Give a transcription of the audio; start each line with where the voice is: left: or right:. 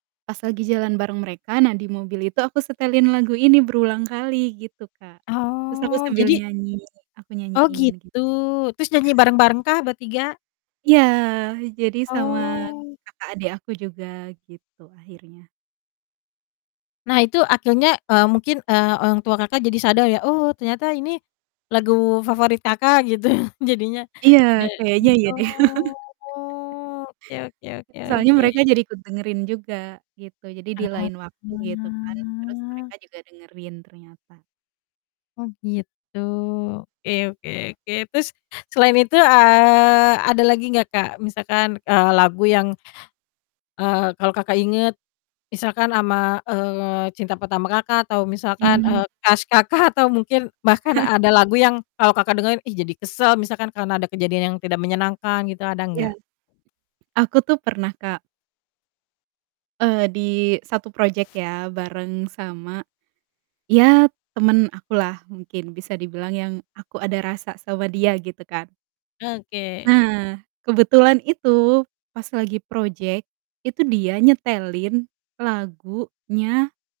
right: Pas lagi jalan bareng mereka, nah di mobil itu aku setelin lagu ini berulangkali gitu Kak. Terus aku
left: Oh,
right: sambil
left: jadi
right: nyanyi, aku
left: Oh,
right: nyanyiin gitu.
left: gitu. Terus nyanyi bareng-barengkah bertiga?
right: Iya! Jadi sama
left: Oh.
right: kakak adik aku juga, gitu akhirnya.
left: Nah, itu akhirnya, eee, mungkin, eee, orang tua Kakak jadi sadar ya, "Oh, ternyata ini lagu favorit Kakak," gitu jadinya.
right: Iya!
left: Ja gi
right: Kayaknya iya deh.
left: oh, oke oke oke
right: Soalnya
left: oke.
right: mereka jadi ikut dengerin juga gitu. Jadi di
left: Heeh,
right: lain waktu gitu kan, terus
left: hah.
right: mereka juga dengerin ternyata.
left: Oh, gitu. Oke oke oke, terus selain itu, eee, ada lagi gak Kak? Misalkan, eee, lagu yang eee, kalau Kakak inget misalkan ama, eee, cinta pertama Kakak, atau misalkan,
right: Mmm.
left: eee, crush Kakak? Atau mungkin bahkan ada lagu yang kalau Kakak dengerin, "Ih jadi kesel," misalkan karena ada kejadian yang tidak menyenangkan gitu? Ada
right: Iya.
left: enggak?
right: Aku tuh pernah, Kak eee, di satu projek ya, bareng sama iya, temen akulah mungkin bisa dibilang yang aku ada rasa sama dia gitu kan.
left: Oke.
right: Nah, kebetulan itu pas lagi projek, itu dia nyetelin lagunya